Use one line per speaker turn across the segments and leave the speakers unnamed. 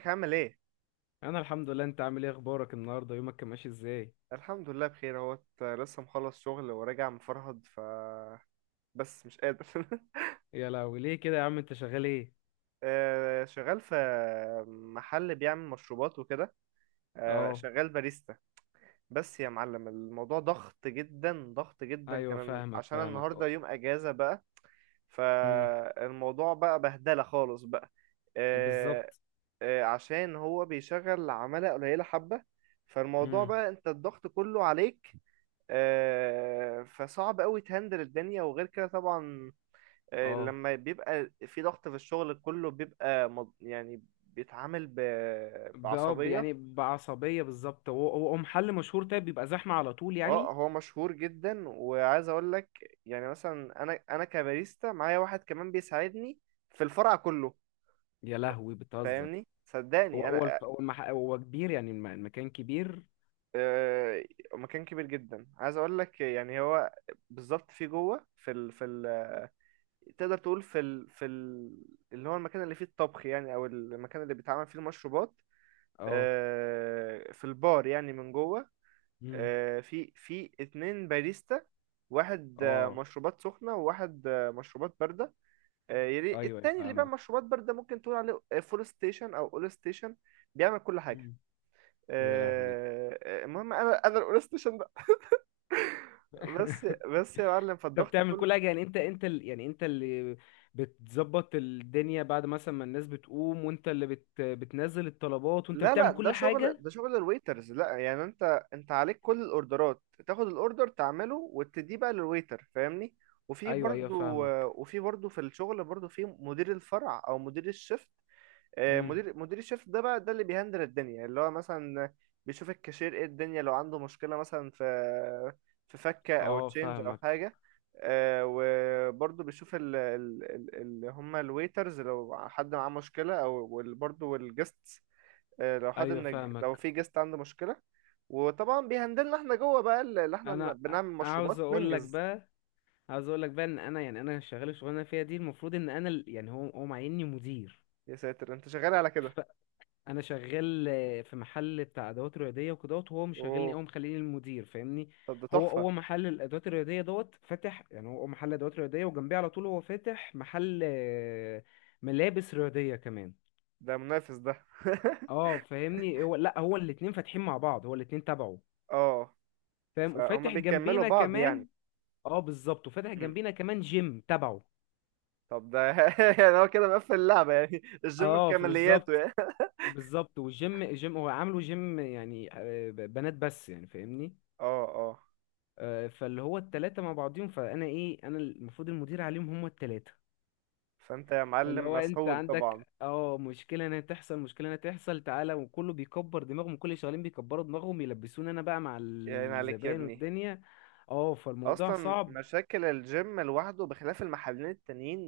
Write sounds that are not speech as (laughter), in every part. ازيك عامل ايه؟
انا الحمد لله. انت عامل ايه؟ اخبارك؟ النهارده يومك كان ماشي ازاي؟
الحمد لله بخير اهوت لسه مخلص شغل وراجع مفرهد ف بس مش قادر (laughs)
يا لهوي، ليه كده يا عم؟ انت شغال ايه؟
شغال في محل بيعمل مشروبات وكده.
اه.
شغال باريستا. بس يا معلم الموضوع ضغط جدا، ضغط جدا
ايوه
كان
فاهمك
عشان
فاهمك،
النهارده
اه.
يوم اجازة بقى.
امم.
فالموضوع بقى بهدلة خالص بقى. آه،
بالظبط.
عشان هو بيشغل عمالة قليلة حبة، فالموضوع
امم.
بقى انت الضغط كله عليك. فصعب قوي تهندل الدنيا. وغير كده طبعا،
اه
لما بيبقى في ضغط في الشغل كله بيبقى يعني بيتعامل بعصبية.
يعني بعصبيه، بالظبط. هو محل مشهور؟ طيب بيبقى زحمه على طول
اه،
يعني؟
هو مشهور جدا وعايز اقول لك يعني، مثلا انا كباريستا معايا واحد كمان بيساعدني في الفرع كله.
يا لهوي بتهزر!
فاهمني،
هو
صدقني انا
هو الف... هو, المح... هو كبير يعني؟ المكان كبير؟
آه، مكان كبير جدا. عايز اقول لك يعني، هو بالظبط في جوه في ال تقدر تقول اللي هو المكان اللي فيه الطبخ يعني، او المكان اللي بيتعمل فيه المشروبات.
اه.
في البار يعني من جوه.
امم.
في اتنين باريستا، واحد
اه.
مشروبات سخنة وواحد مشروبات باردة.
ايوه
التاني اللي بيعمل
فاهمك.
مشروبات باردة ممكن تقول عليه فول ستيشن او اول ستيشن، بيعمل كل حاجة.
مم. يا لهوي.
المهم انا الاول ستيشن. بس
(laughs)
بس يا معلم
انت
فالضغط
بتعمل
كله.
كل حاجه يعني؟ انت اللي بتظبط الدنيا بعد مثلا ما الناس بتقوم، وانت اللي بتنزل الطلبات، وانت اللي
لا،
بتعمل كل حاجه؟
ده شغل الويترز، لا يعني انت عليك كل الاوردرات، تاخد الاوردر تعمله وتديه بقى للويتر فاهمني.
ايوه ايوه فاهمك.
وفي برضو في الشغل برضو في مدير الفرع او مدير الشفت.
امم.
مدير الشفت ده بقى، ده اللي بيهندل الدنيا، اللي هو مثلا بيشوف الكاشير ايه الدنيا، لو عنده مشكلة مثلا في فكة او
اه
تشينج او
فاهمك.
حاجة. وبرضو بيشوف اللي هم الويترز لو حد معاه مشكلة، برضو الجستس. لو حد
ايوه
لو
فاهمك.
في جيست عنده مشكلة. وطبعا بيهندلنا احنا جوه بقى اللي احنا
انا
بنعمل
عاوز
مشروبات
اقول لك
ننجز.
بقى، عاوز اقول لك بقى ان انا، يعني انا شغال الشغلانه اللي أنا فيها دي، المفروض ان انا يعني هو معيني مدير.
يا ساتر، انت شغال على كده!
انا شغال في محل بتاع ادوات رياضيه وكدهوت، وهو مشغلني
اوه،
او مخليني المدير، فاهمني.
طب ده
هو
تحفة!
هو محل الادوات الرياضيه دوت فاتح يعني، هو محل ادوات رياضيه، وجنبيه على طول هو فاتح محل ملابس رياضيه كمان.
ده منافس ده (laughs)
اه فاهمني، هو لا، هو الاتنين فاتحين مع بعض، هو الاتنين تبعه.
اه،
فاهم،
فهم
وفاتح
بيكملوا
جنبينا
بعض
كمان.
يعني.
اه بالظبط، وفاتح
مم.
جنبينا كمان جيم تبعه.
طب ده (laughs) يعني هو كده مقفل اللعبة يعني، الجيم بكمالياته
بالظبط
يعني.
بالظبط، والجيم جيم هو عامله جيم يعني، بنات بس يعني، فاهمني.
(laughs) اه، اه.
فاللي هو التلاتة مع بعضيهم، فأنا إيه، أنا المفروض المدير عليهم هما التلاتة.
فانت يا
فاللي
معلم
هو أنت
مسحول طبعا.
عندك اه مشكلة هنا تحصل، مشكلة هنا تحصل، تعالى، وكله بيكبر دماغهم، كل اللي شغالين بيكبروا دماغهم، يلبسوني أنا بقى مع
يا عيني عليك يا
الزبائن
ابني!
والدنيا. اه فالموضوع
اصلا
صعب.
مشاكل الجيم لوحده بخلاف المحلين التانيين،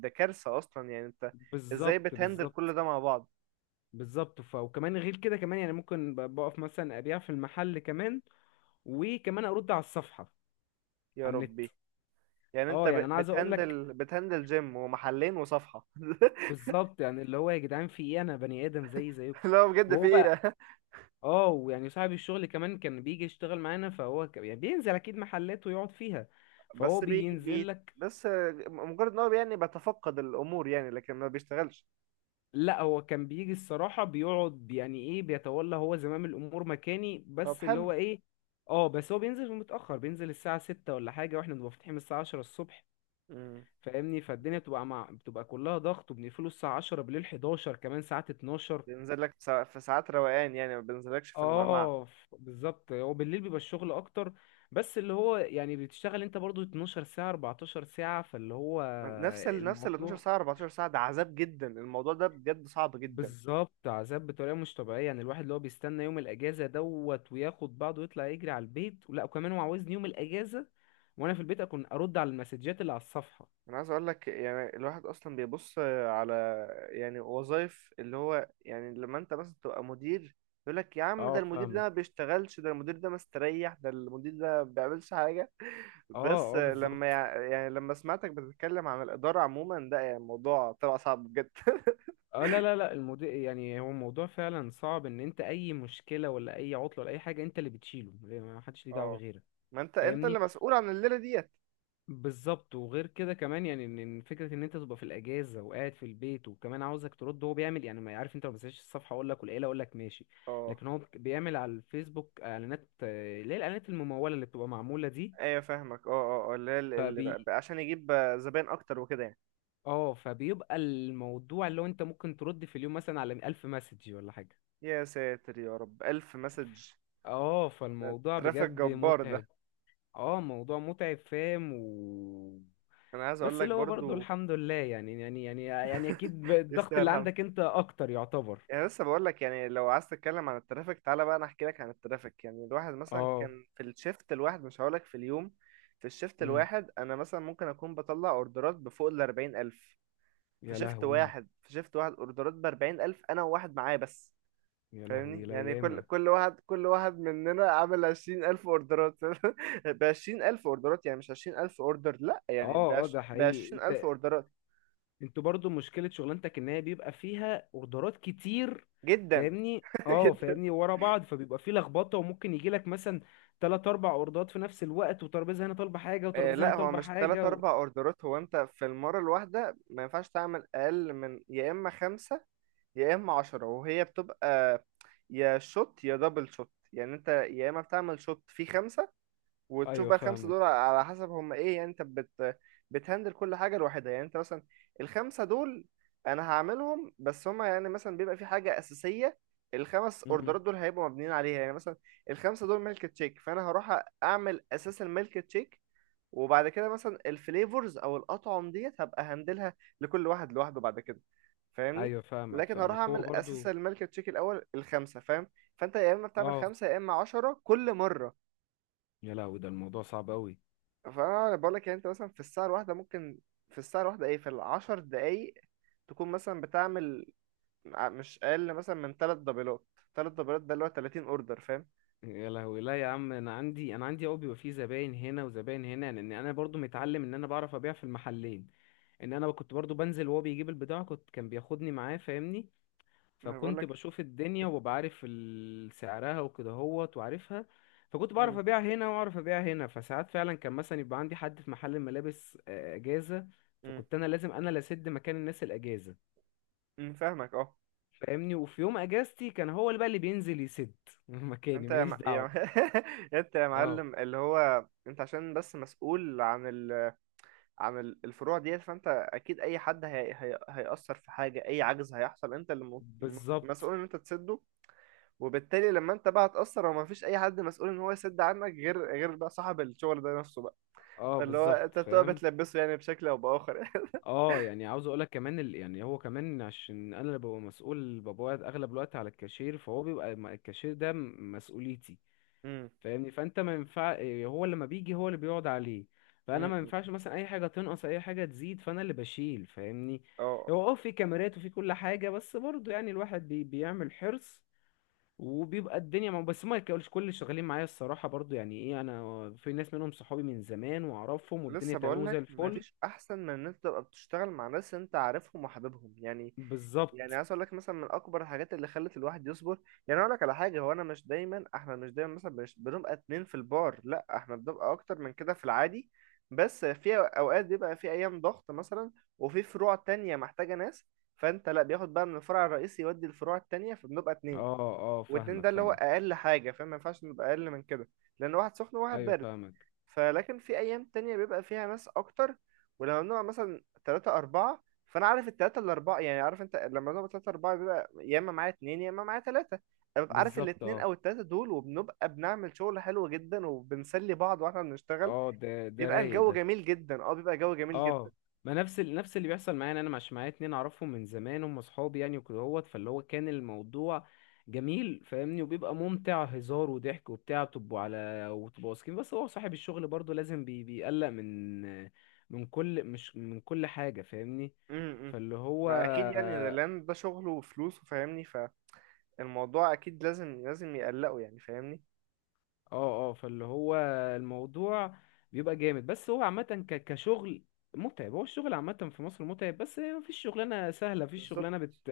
ده كارثة اصلا. يعني انت ازاي
بالظبط
بتهندل كل
بالظبط.
ده مع بعض؟
بالظبط، وكمان غير كده، كمان يعني ممكن بقف مثلا أبيع في المحل كمان، وكمان أرد على الصفحة
يا
على النت.
ربي، يعني انت
اه يعني أنا عايز أقولك،
بتهندل جيم ومحلين وصفحة (laughs)
بالظبط يعني اللي هو يا جدعان في إيه، أنا بني آدم زي زيكم.
لا بجد في
وهو بقى
ايه؟
اه، ويعني صاحب الشغل كمان كان بيجي يشتغل معانا، يعني بينزل اكيد محلات ويقعد فيها، فهو
بس بي
بينزل
بي
لك.
بس مجرد ان هو يعني بيتفقد الامور يعني، لكن ما بيشتغلش.
لا، هو كان بيجي الصراحة بيقعد، يعني ايه، بيتولى هو زمام الامور مكاني،
طب
بس اللي
حلو.
هو ايه، اه، بس هو بينزل متأخر، بينزل الساعة 6 ولا حاجة، واحنا بنبقى فاتحين من الساعة 10 الصبح،
امم،
فاهمني. فالدنيا بتبقى كلها ضغط، وبنقفله الساعة 10 بالليل، 11، كمان ساعات 12.
بينزل لك في في ساعات روقان يعني، ما بينزلكش في المعمعة.
بالظبط هو بالليل بيبقى الشغل اكتر. بس اللي هو يعني بتشتغل انت برضو 12 ساعة 14 ساعة، فاللي هو
نفس ال 12
الموضوع
ساعة 14 ساعة، ده عذاب جدا، الموضوع ده بجد صعب جدا.
بالظبط عذاب بطريقة مش طبيعية، يعني الواحد اللي هو بيستنى يوم الاجازة دوت وياخد بعضه ويطلع يجري على البيت، ولا وكمان هو عاوزني يوم الاجازة وانا في البيت اكون ارد على المسجات اللي على الصفحة.
انا عايز اقول لك يعني، الواحد اصلا بيبص على يعني وظائف اللي هو يعني، لما انت مثلا تبقى مدير، يقول لك يا عم ده
اه
المدير ده
فاهمك.
ما بيشتغلش، ده المدير ده مستريح، ده المدير ده ما بيعملش حاجه. بس
اه اه
لما
بالظبط.
يعني لما سمعتك بتتكلم عن الاداره عموما، ده يعني موضوع طلع صعب بجد (laughs)
اه لا لا لا، الموضوع يعني، هو الموضوع فعلا صعب ان انت اي مشكلة ولا اي عطلة ولا اي حاجة انت اللي بتشيله، ما حدش ليه دعوة
اه.
غيرك،
ما انت اللي
فاهمني.
مسؤول عن الليله ديت.
بالظبط، وغير كده كمان يعني إن فكره ان انت تبقى في الاجازه وقاعد في البيت، وكمان عاوزك ترد، هو بيعمل يعني ما عارف، انت لو ما مسكتش الصفحه اقول لك والعيله اقول لك ماشي،
اه.
لكن هو بيعمل على الفيسبوك اعلانات، اللي هي الاعلانات المموله اللي بتبقى معموله دي.
ايوه فاهمك. اه اللي هي
فبي
بقى عشان يجيب زباين اكتر وكده يعني.
اه فبيبقى الموضوع اللي هو انت ممكن ترد في اليوم مثلا على 1000 مسج ولا حاجه.
يا ساتر يا رب، الف مسج!
اه
ده
فالموضوع
ترافيك
بجد
جبار ده.
متعب. اه موضوع متعب فاهم و.
انا عايز اقول
بس
لك
اللي هو برضه
برضو
الحمد لله، يعني اكيد
(laughs)
الضغط
يستاهل
اللي
الهم.
عندك انت اكتر يعتبر.
يعني لسه بقول لك يعني، لو عايز تتكلم عن الترافيك تعالى بقى انا احكي لك عن الترافيك. يعني الواحد مثلا
اه.
كان في الشيفت الواحد، مش هقول لك في اليوم، في الشيفت
امم.
الواحد انا مثلا ممكن اكون بطلع اوردرات بفوق ال 40,000. في
يا
شيفت
لهوي.
واحد، في شيفت واحد اوردرات ب 40,000، انا وواحد معايا بس.
يا لهوي،
فاهمني
لا
يعني كل
ياما.
كل واحد مننا عامل 20,000 اوردرات (laughs) ب 20,000 اوردرات يعني مش 20,000 اوردر لا يعني،
اه اه، ده
ب
حقيقي
20,000
انت؟
اوردرات.
انتوا برضو مشكلة شغلانتك ان هي بيبقى فيها اوردرات كتير،
جدا
فاهمني.
(laughs)
اه
جدا.
فاهمني، ورا بعض فبيبقى فيه لخبطة، وممكن يجيلك مثلا تلات اربع اوردرات في نفس الوقت، وترابيزة هنا طالبة حاجة، وترابيزة هنا
لا، هو
طالبة
مش تلات
حاجة و...
أربع أوردرات، هو أنت في المرة الواحدة ما ينفعش تعمل أقل من يا إما خمسة يا إما عشرة، وهي بتبقى يا شوت يا دبل شوت. يعني أنت يا إما بتعمل شوت فيه خمسة، وتشوف
ايوه
بقى الخمسة دول
فاهمك.
على حسب هما إيه. يعني أنت بتهندل كل حاجة لوحدها. يعني أنت مثلا الخمسة دول، أنا هعملهم بس هما يعني مثلا بيبقى في حاجة أساسية، الخمس أوردرات دول هيبقوا مبنيين عليها. يعني مثلا الخمسة دول ميلك تشيك، فأنا هروح أعمل أساس الميلك تشيك، وبعد كده مثلا الفليفرز او الاطعم ديت هبقى هندلها لكل واحد لوحده بعد كده. فاهمني.
ايوه فاهمك
لكن هروح
فاهمك، هو
اعمل اساس
برضو
الملك تشيك الاول الخمسه فاهم. فانت يا اما بتعمل
اه.
خمسه يا اما عشرة كل مره.
يا لهوي ده الموضوع صعب قوي.
فانا بقول لك يعني، انت مثلا في الساعه الواحده ممكن، في الساعه الواحده ايه، في العشر دقايق، تكون مثلا بتعمل مش اقل مثلا من ثلاث دبلات. ثلاث دبلات ده اللي هو 30 اوردر فاهم.
يا لهوي، لا يا عم، انا عندي قوي بيبقى فيه زباين هنا وزباين هنا، لان انا برضو متعلم ان انا بعرف ابيع في المحلين، ان انا كنت برضو بنزل وهو بيجيب البضاعه، كنت كان بياخدني معاه، فاهمني.
ما بقول
فكنت
لك.
بشوف الدنيا، وببقى عارف سعرها وكده هوت، وعارفها. فكنت بعرف
امم.
ابيع هنا، واعرف ابيع هنا، فساعات فعلا كان مثلا يبقى عندي حد في محل الملابس اجازه
امم.
فكنت انا لازم، انا اللي اسد مكان الناس الاجازه،
فاهمك اه.
فاهمني. وفي يوم اجازتي كان هو اللي بقى اللي بينزل يسد (laughs) مكاني،
انت
ماليش دعوه.
(laughs) انت يا
اه
معلم، اللي هو انت عشان بس مسؤول عن عن الفروع ديت، فانت اكيد اي حد هيأثر في حاجة، اي عجز هيحصل انت اللي
بالظبط.
مسؤول ان انت تسده. وبالتالي لما انت بقى هتأثر وما فيش اي حد مسؤول ان هو يسد عنك، غير بقى صاحب الشغل ده نفسه بقى.
اه
فاللي هو
بالظبط
انت بتبقى
فاهم.
بتلبسه يعني بشكل او باخر.
اه يعني عاوز اقولك كمان يعني هو كمان عشان انا اللي ببقى مسؤول، ببقى قاعد اغلب الوقت على الكاشير، فهو بيبقى الكاشير ده مسؤوليتي
(laughs) امم.
فاهمني. فانت ما ينفع إيه، هو لما بيجي هو اللي بيقعد عليه، فانا ما
امم.
ينفعش مثلا اي حاجه تنقص اي حاجه تزيد، فانا اللي بشيل، فاهمني.
اه.
هو اه في كاميرات وفي كل حاجه، بس برضه يعني الواحد بيعمل حرص، وبيبقى الدنيا ما بس ما كلش، كل اللي شغالين معايا الصراحة برضو يعني ايه، انا في ناس منهم صحابي من زمان واعرفهم، والدنيا
لسه
تمام
بقول
وزي
لك
الفل.
مفيش احسن من ان انت تبقى بتشتغل مع ناس انت عارفهم وحاببهم يعني. يعني
بالظبط
عايز اقول لك مثلا من اكبر الحاجات اللي خلت الواحد يصبر، يعني اقول لك على حاجه، هو انا مش دايما، احنا مش دايما مثلا مش بنبقى اتنين في البار، لا احنا بنبقى اكتر من كده في العادي. بس في اوقات بيبقى في ايام ضغط مثلا، وفي فروع تانية محتاجه ناس، فانت لا بياخد بقى من الفرع الرئيسي يودي الفروع التانية، فبنبقى اتنين.
اه. اه
واتنين
فاهمك
ده اللي هو
فاهمك.
اقل حاجه، فما ينفعش نبقى اقل من كده، لان واحد سخن وواحد
ايوه
بارد.
فاهمك.
فلكن في ايام تانية بيبقى فيها ناس اكتر، ولما بنبقى مثلا تلاتة اربعة، فانا عارف التلاتة الاربعة يعني. عارف انت، لما بنبقى تلاتة اربعة، بيبقى يا اما معايا اتنين يا اما معايا تلاتة. انا ببقى عارف
بالظبط
الاتنين
اه.
او التلاتة دول، وبنبقى بنعمل شغل حلو جدا وبنسلي بعض واحنا بنشتغل.
اه ده
بيبقى
رايق
الجو
ده.
جميل جدا، اه بيبقى جو جميل جدا.
اه. ما نفس نفس اللي بيحصل معايا، انا مش معايا اتنين اعرفهم من زمان هم اصحابي يعني وكده هوت، فاللي هو كان الموضوع جميل، فاهمني، وبيبقى ممتع، هزار وضحك وبتاع، بتبقوا على وتبقوا واثقين، بس هو صاحب الشغل برضو لازم بيقلق من كل، مش من كل حاجة، فاهمني.
امم.
فاللي هو
ما اكيد يعني، ده لان ده شغله وفلوسه فاهمني. فالموضوع اكيد لازم لازم يقلقه يعني، فاهمني.
اه، اه فاللي هو الموضوع بيبقى جامد، بس هو عامة كشغل متعب، هو الشغل عامة في مصر متعب، بس مفيش شغلانة سهلة، مفيش
بالظبط،
شغلانة بت...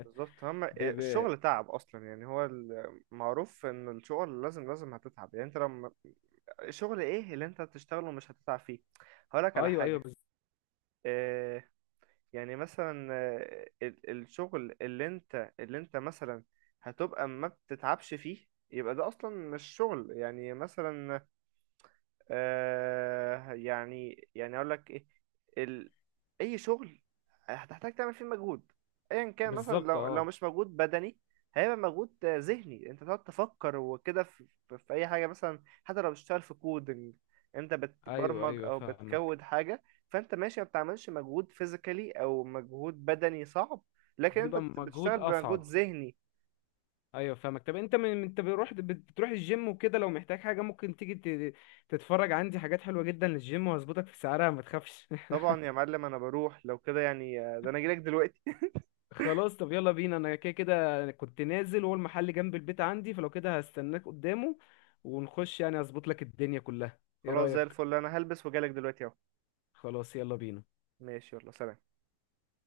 بالظبط، هم. الشغل تعب اصلا يعني، هو المعروف ان الشغل لازم لازم هتتعب يعني. انت لما الشغل ايه اللي انت هتشتغله مش هتتعب فيه؟ هقولك على
ايوه ايوه
حاجه. آه، يعني مثلا الشغل اللي انت مثلا هتبقى ما بتتعبش فيه، يبقى ده اصلا مش شغل. يعني مثلا اقول لك ايه، ال... اي شغل هتحتاج تعمل فيه مجهود، ايا كان. مثلا
بالظبط
لو
اه
مش مجهود بدني، هيبقى مجهود ذهني، انت تقعد تفكر وكده في، في اي حاجه مثلا. حتى لو بتشتغل في كودنج، انت
ايوه
بتبرمج
ايوه
او
فاهمك،
بتكود حاجه، فانت ماشي ما بتعملش مجهود فيزيكالي او مجهود بدني صعب، لكن
بيبقى
بتشتغل
مجهود
بمجهود
اصعب.
ذهني.
ايوه فاهمك، طب انت من، انت بتروح، الجيم وكده، لو محتاج حاجه ممكن تيجي تتفرج عندي حاجات حلوه جدا للجيم، وهظبطك في سعرها، ما تخافش.
طبعا يا معلم انا بروح لو كده يعني، ده انا جيلك دلوقتي (laughs)
(laughs) خلاص، طب يلا بينا، انا كده كده كنت نازل، وهو المحل جنب البيت عندي، فلو كده هستناك قدامه، ونخش، يعني اظبط لك الدنيا كلها. ايه
خلاص زي
رايك؟
الفل، انا هلبس وجالك دلوقتي اهو.
خلاص يلا بينا.
ماشي يلا سلام.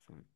سلام.